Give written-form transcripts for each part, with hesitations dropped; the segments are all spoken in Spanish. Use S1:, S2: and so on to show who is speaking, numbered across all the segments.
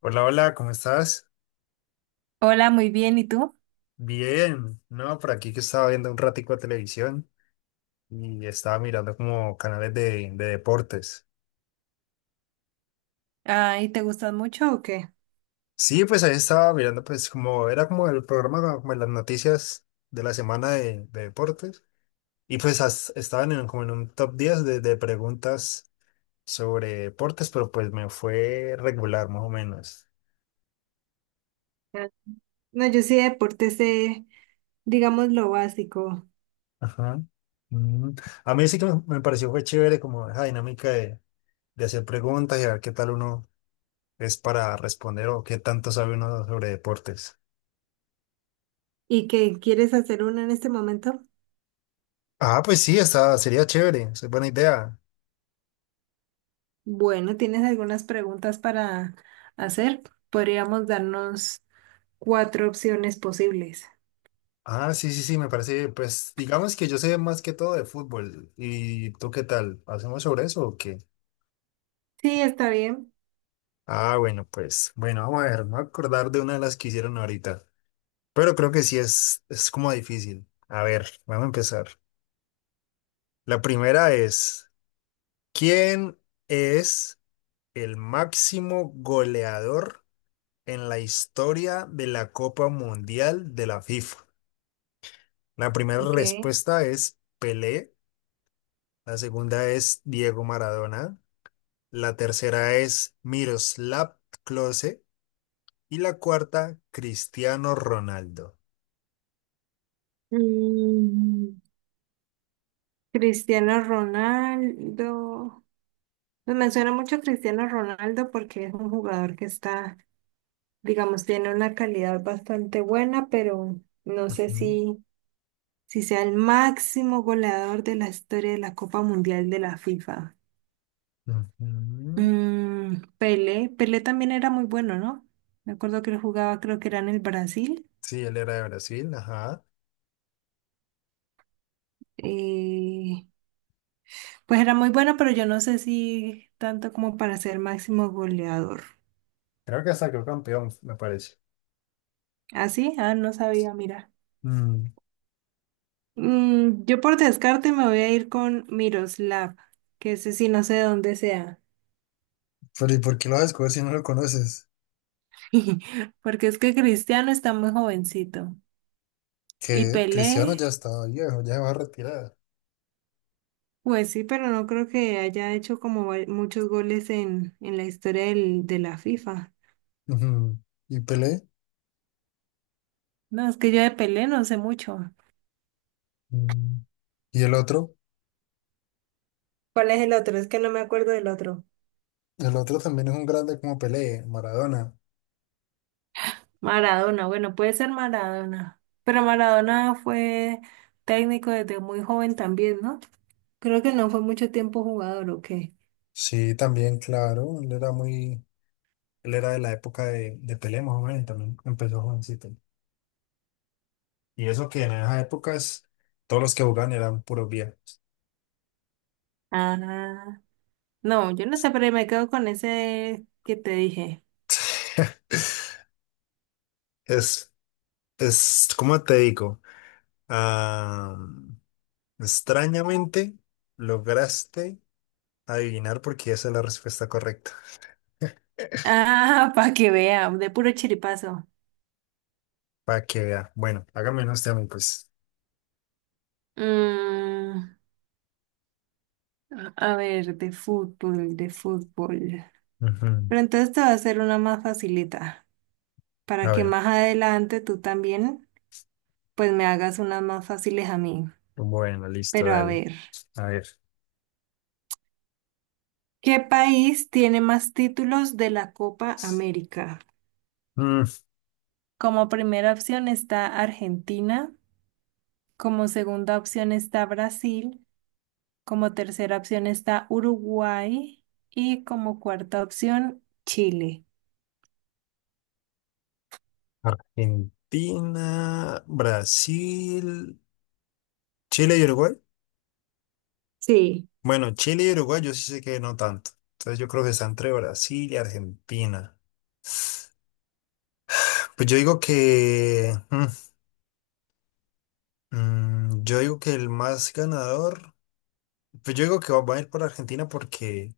S1: Hola, hola, ¿cómo estás?
S2: Hola, muy bien. ¿Y tú?
S1: Bien, no, por aquí que estaba viendo un ratico de televisión y estaba mirando como canales de deportes.
S2: Ah, ¿y te gustan mucho o qué?
S1: Sí, pues ahí estaba mirando, pues como era como el programa, como las noticias de la semana de deportes. Y pues estaban como en un top 10 de preguntas sobre deportes, pero pues me fue regular, más o menos.
S2: Ah, no, yo sí de deportes sé, digamos, lo básico.
S1: Ajá. Mm. A mí sí que me pareció fue chévere como esa dinámica de hacer preguntas y a ver qué tal uno es para responder o qué tanto sabe uno sobre deportes.
S2: ¿Y qué quieres hacer uno en este momento?
S1: Ah, pues sí, sería chévere, es buena idea.
S2: Bueno, ¿tienes algunas preguntas para hacer? Podríamos darnos cuatro opciones posibles.
S1: Ah, sí, sí, sí, me parece, pues digamos que yo sé más que todo de fútbol. ¿Y tú qué tal? ¿Hacemos sobre eso o qué?
S2: Sí, está bien.
S1: Ah, bueno, pues, bueno, vamos a ver, me voy a acordar de una de las que hicieron ahorita, pero creo que sí es como difícil. A ver, vamos a empezar. La primera es, ¿quién es el máximo goleador en la historia de la Copa Mundial de la FIFA? La primera
S2: Ok.
S1: respuesta es Pelé, la segunda es Diego Maradona, la tercera es Miroslav Klose y la cuarta Cristiano Ronaldo.
S2: Mm, Cristiano Ronaldo. Pues me suena mucho Cristiano Ronaldo porque es un jugador que está, digamos, tiene una calidad bastante buena, pero no sé
S1: Ujú,
S2: si sea el máximo goleador de la historia de la Copa Mundial de la FIFA.
S1: ujú.
S2: Pelé, Pelé también era muy bueno, ¿no? Me acuerdo que él jugaba, creo que era en el Brasil.
S1: Sí, él era de Brasil, ajá.
S2: Eh, pues era muy bueno, pero yo no sé si tanto como para ser máximo goleador.
S1: Creo que hasta quedó campeón, me parece.
S2: ¿Ah, sí? Ah, no sabía, mira.
S1: Mm,
S2: Yo por descarte me voy a ir con Miroslav, que ese sí no sé de dónde sea.
S1: pero ¿y por qué lo vas a descubrir si no lo conoces?
S2: Porque es que Cristiano está muy jovencito. Y
S1: Que Cristiano
S2: Pelé,
S1: ya está viejo, ya se va a retirar.
S2: pues sí, pero no creo que haya hecho como muchos goles en la historia de la FIFA.
S1: Ujú. ¿Y Pelé?
S2: No, es que yo de Pelé no sé mucho.
S1: Mm. Y el otro,
S2: ¿Cuál es el otro? Es que no me acuerdo del otro.
S1: el otro también es un grande como Pelé, Maradona.
S2: Maradona, bueno, puede ser Maradona. Pero Maradona fue técnico desde muy joven también, ¿no? Creo que no fue mucho tiempo jugador, ¿o qué?
S1: Sí, también, claro, él era de la época de Pelé, más o menos, y también empezó jovencito. Y eso que en esas épocas todos los que jugaban eran puros viejos.
S2: Ah, no, yo no sé, pero me quedo con ese que te dije.
S1: Es, es, ¿cómo te digo? Ah, extrañamente lograste adivinar porque esa es la respuesta correcta.
S2: Ah, para que vea, de puro chiripazo.
S1: Para que vea. Bueno, hágame unos temas, pues.
S2: Mm, a ver, de fútbol, de fútbol.
S1: Ujú.
S2: Pero entonces te va a hacer una más facilita, para
S1: A
S2: que
S1: ver.
S2: más adelante tú también, pues me hagas unas más fáciles a mí.
S1: Bueno, listo,
S2: Pero a
S1: dale.
S2: ver,
S1: A ver.
S2: ¿qué país tiene más títulos de la Copa América?
S1: mm,
S2: Como primera opción está Argentina, como segunda opción está Brasil. Como tercera opción está Uruguay y como cuarta opción Chile.
S1: Argentina, Brasil, Chile y Uruguay.
S2: Sí.
S1: Bueno, Chile y Uruguay yo sí sé que no tanto. Entonces yo creo que está entre Brasil y Argentina. Pues yo digo que el más ganador. Pues yo digo que va a ir por Argentina porque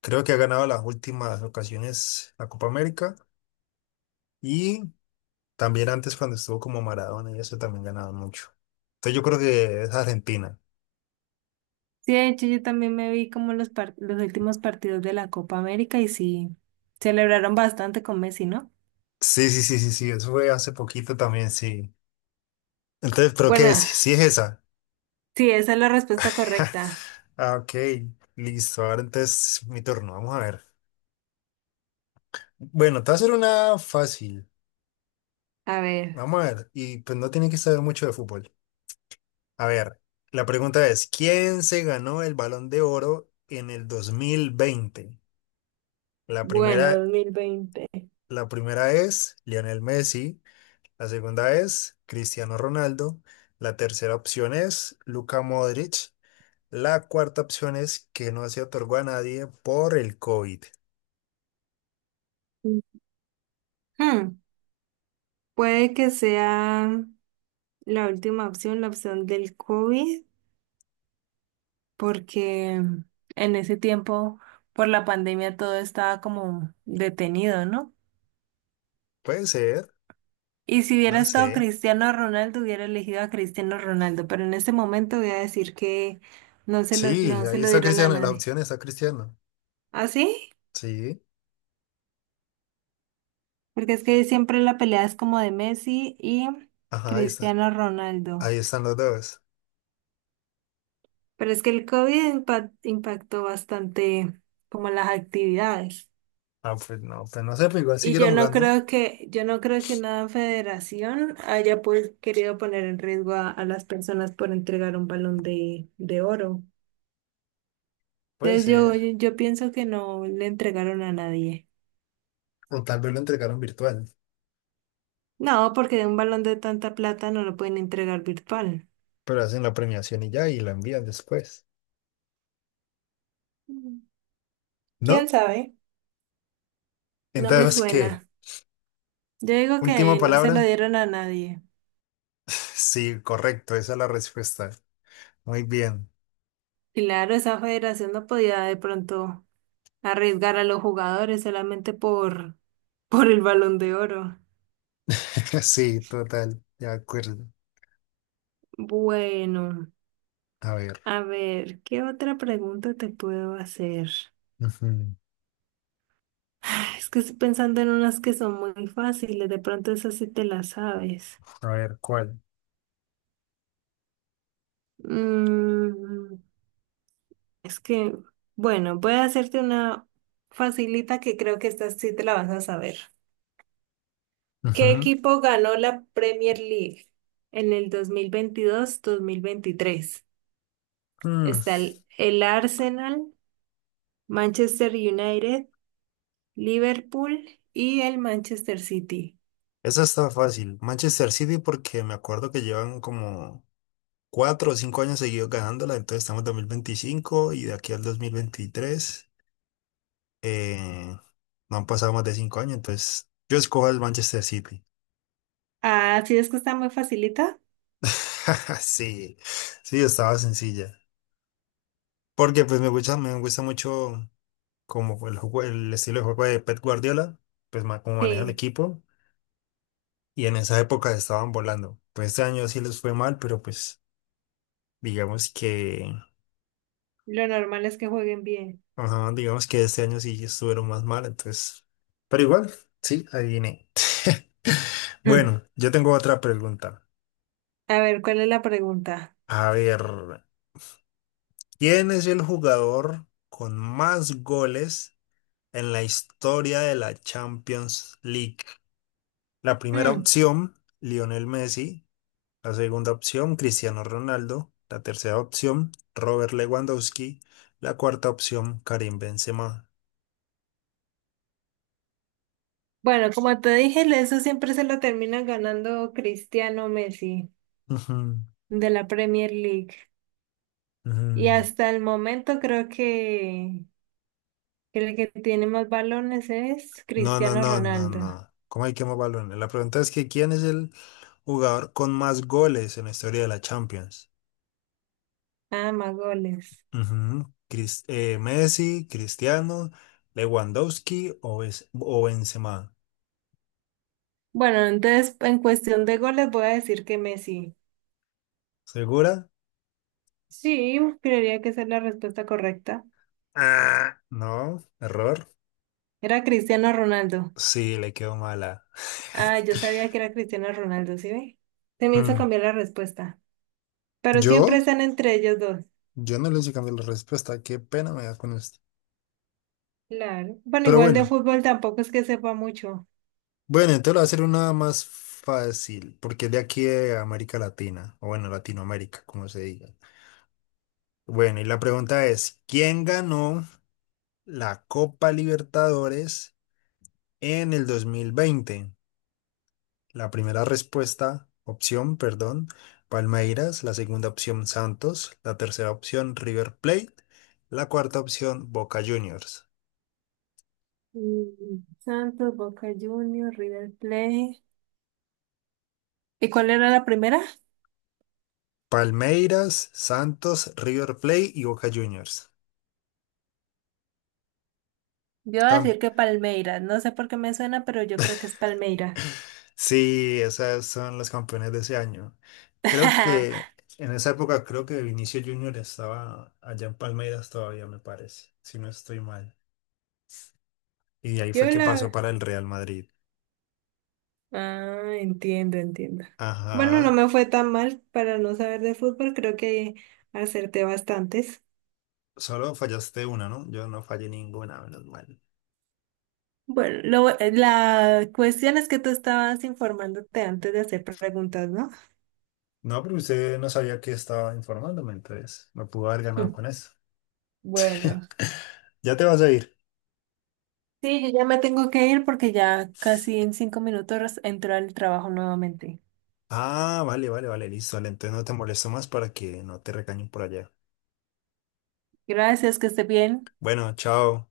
S1: creo que ha ganado las últimas ocasiones la Copa América y también antes cuando estuvo como Maradona y eso también ganaban mucho. Entonces yo creo que es Argentina.
S2: Sí, de hecho yo también me vi como los últimos partidos de la Copa América y sí, celebraron bastante con Messi, ¿no?
S1: Sí, sí, sí, sí, sí, eso fue hace poquito también, sí. Entonces, ¿pero qué es?
S2: Bueno,
S1: Sí, sí es esa.
S2: sí, esa es la respuesta correcta.
S1: Ok, listo. Ahora entonces mi turno, vamos a ver. Bueno, te voy a hacer una fácil.
S2: A ver.
S1: Vamos a ver, y pues no tiene que saber mucho de fútbol. A ver, la pregunta es, ¿quién se ganó el Balón de Oro en el 2020? La
S2: Bueno,
S1: primera,
S2: 2020.
S1: la primera es Lionel Messi, la segunda es Cristiano Ronaldo, la tercera opción es Luka Modric. La cuarta opción es que no se otorgó a nadie por el COVID.
S2: Hmm, puede que sea la última opción, la opción del COVID, porque en ese tiempo, por la pandemia, todo estaba como detenido, ¿no?
S1: Puede ser,
S2: Y si hubiera
S1: no
S2: estado
S1: sé.
S2: Cristiano Ronaldo, hubiera elegido a Cristiano Ronaldo, pero en este momento voy a decir que no se lo,
S1: Sí,
S2: no se
S1: ahí
S2: lo
S1: está
S2: dieron a
S1: Cristiano, en las
S2: nadie.
S1: opciones está Cristiano.
S2: ¿Ah, sí?
S1: Sí,
S2: Porque es que siempre la pelea es como de Messi y
S1: ajá, ahí está.
S2: Cristiano Ronaldo.
S1: Ahí están los dos.
S2: Pero es que el COVID impactó bastante como las actividades.
S1: Ah, pues no sé, pero igual
S2: Y
S1: siguieron
S2: yo no
S1: jugando.
S2: creo que, yo no creo que una federación haya pues querido poner en riesgo a las personas por entregar un balón de oro.
S1: Puede
S2: Entonces yo,
S1: ser.
S2: yo, yo pienso que no le entregaron a nadie.
S1: O tal vez lo entregaron virtual,
S2: No, porque de un balón de tanta plata no lo pueden entregar virtual.
S1: pero hacen la premiación y ya, y la envían después.
S2: Mm. ¿Quién
S1: ¿No?
S2: sabe? No me
S1: Entonces, ¿qué?
S2: suena. Yo digo
S1: ¿Última
S2: que no se lo
S1: palabra?
S2: dieron a nadie.
S1: Sí, correcto, esa es la respuesta. Muy bien.
S2: Claro, esa federación no podía de pronto arriesgar a los jugadores solamente por, por el balón de oro.
S1: Sí, total, de acuerdo.
S2: Bueno.
S1: A ver.
S2: A ver, ¿qué otra pregunta te puedo hacer?
S1: Ujú.
S2: Ah, es que estoy pensando en unas que son muy fáciles, de pronto esas sí te las sabes.
S1: A ver, ¿cuál?
S2: Mm, es que, bueno, voy a hacerte una facilita que creo que esta sí te la vas a saber. ¿Qué
S1: Ujú.
S2: equipo ganó la Premier League en el 2022-2023?
S1: Mm,
S2: Está el Arsenal, Manchester United, Liverpool y el Manchester City.
S1: Esa está fácil. Manchester City porque me acuerdo que llevan como 4 o 5 años seguidos ganándola, entonces estamos en 2025 y de aquí al 2023 eh, no han pasado más de 5 años, entonces yo escojo el Manchester City.
S2: Ah, sí, es que está muy facilita.
S1: Sí, sí, estaba sencilla. Porque pues me gusta mucho como el juego, el estilo de juego de Pep Guardiola, pues cómo maneja el
S2: Sí,
S1: equipo y en esa época estaban volando. Pues este año sí les fue mal, pero pues Digamos que,
S2: lo normal es que jueguen bien.
S1: ajá, digamos que este año sí estuvieron más mal, entonces, pero igual, sí, adiviné.
S2: Mm.
S1: Bueno, yo tengo otra pregunta.
S2: A ver, ¿cuál es la pregunta?
S1: A ver, ¿quién es el jugador con más goles en la historia de la Champions League? La primera
S2: Mm.
S1: opción, Lionel Messi. La segunda opción, Cristiano Ronaldo. La tercera opción, Robert Lewandowski. La cuarta opción, Karim Benzema.
S2: Bueno, como te dije, eso siempre se lo termina ganando Cristiano Messi
S1: Ujú,
S2: de la Premier League. Y
S1: ujú.
S2: hasta el momento creo que el que tiene más balones es
S1: No, no,
S2: Cristiano
S1: no, no,
S2: Ronaldo.
S1: no. ¿Cómo hay que más balones? La pregunta es que ¿quién es el jugador con más goles en la historia de la Champions?
S2: Ah, más goles.
S1: Ujú. Messi, Cristiano, Lewandowski o Benzema.
S2: Bueno, entonces en cuestión de goles voy a decir que Messi.
S1: ¿Segura?
S2: Sí, creería que esa es la respuesta correcta.
S1: Ah, no, error.
S2: Era Cristiano Ronaldo.
S1: Sí, le quedó mala.
S2: Ah, yo sabía que era Cristiano Ronaldo, ¿sí ve? Se me hizo
S1: Mm,
S2: cambiar la respuesta. Pero
S1: ¿Yo?
S2: siempre están entre ellos dos.
S1: Yo no le hice cambiar la respuesta. Qué pena me da con esto.
S2: Claro. Bueno,
S1: Pero
S2: igual de
S1: bueno.
S2: fútbol tampoco es que sepa mucho.
S1: Bueno, entonces lo voy a hacer una más fácil, porque es de aquí de América Latina, o bueno, Latinoamérica, como se diga. Bueno, y la pregunta es, ¿quién ganó la Copa Libertadores en el 2020? La primera respuesta, opción, perdón, Palmeiras, la segunda opción, Santos, la tercera opción, River Plate, la cuarta opción, Boca Juniors.
S2: Santos, Boca Juniors, River Plate. ¿Y cuál era la primera?
S1: Palmeiras, Santos, River Plate y Boca Juniors.
S2: Yo iba a decir que Palmeiras. No sé por qué me suena, pero yo creo que es Palmeiras.
S1: Sí, esas son las campeonas de ese año. Creo que en esa época, creo que Vinicio Junior estaba allá en Palmeiras todavía, me parece, si no estoy mal. Y ahí fue
S2: Yo
S1: que pasó
S2: la...
S1: para el Real Madrid.
S2: Ah, entiendo, entiendo. Bueno, no
S1: Ajá,
S2: me fue tan mal para no saber de fútbol. Creo que acerté bastantes.
S1: solo fallaste una, ¿no? Yo no fallé ninguna, menos mal.
S2: Bueno, la cuestión es que tú estabas informándote antes de hacer preguntas, ¿no?
S1: No, pero usted no sabía que estaba informándome, entonces me pudo haber ganado con eso.
S2: Bueno,
S1: Ya te vas a ir.
S2: sí, yo ya me tengo que ir porque ya casi en 5 minutos entro al trabajo nuevamente.
S1: Ah, vale, vale, vale, listo. Vale, entonces no te molesto más para que no te recañen por allá.
S2: Gracias, que esté bien.
S1: Bueno, chao.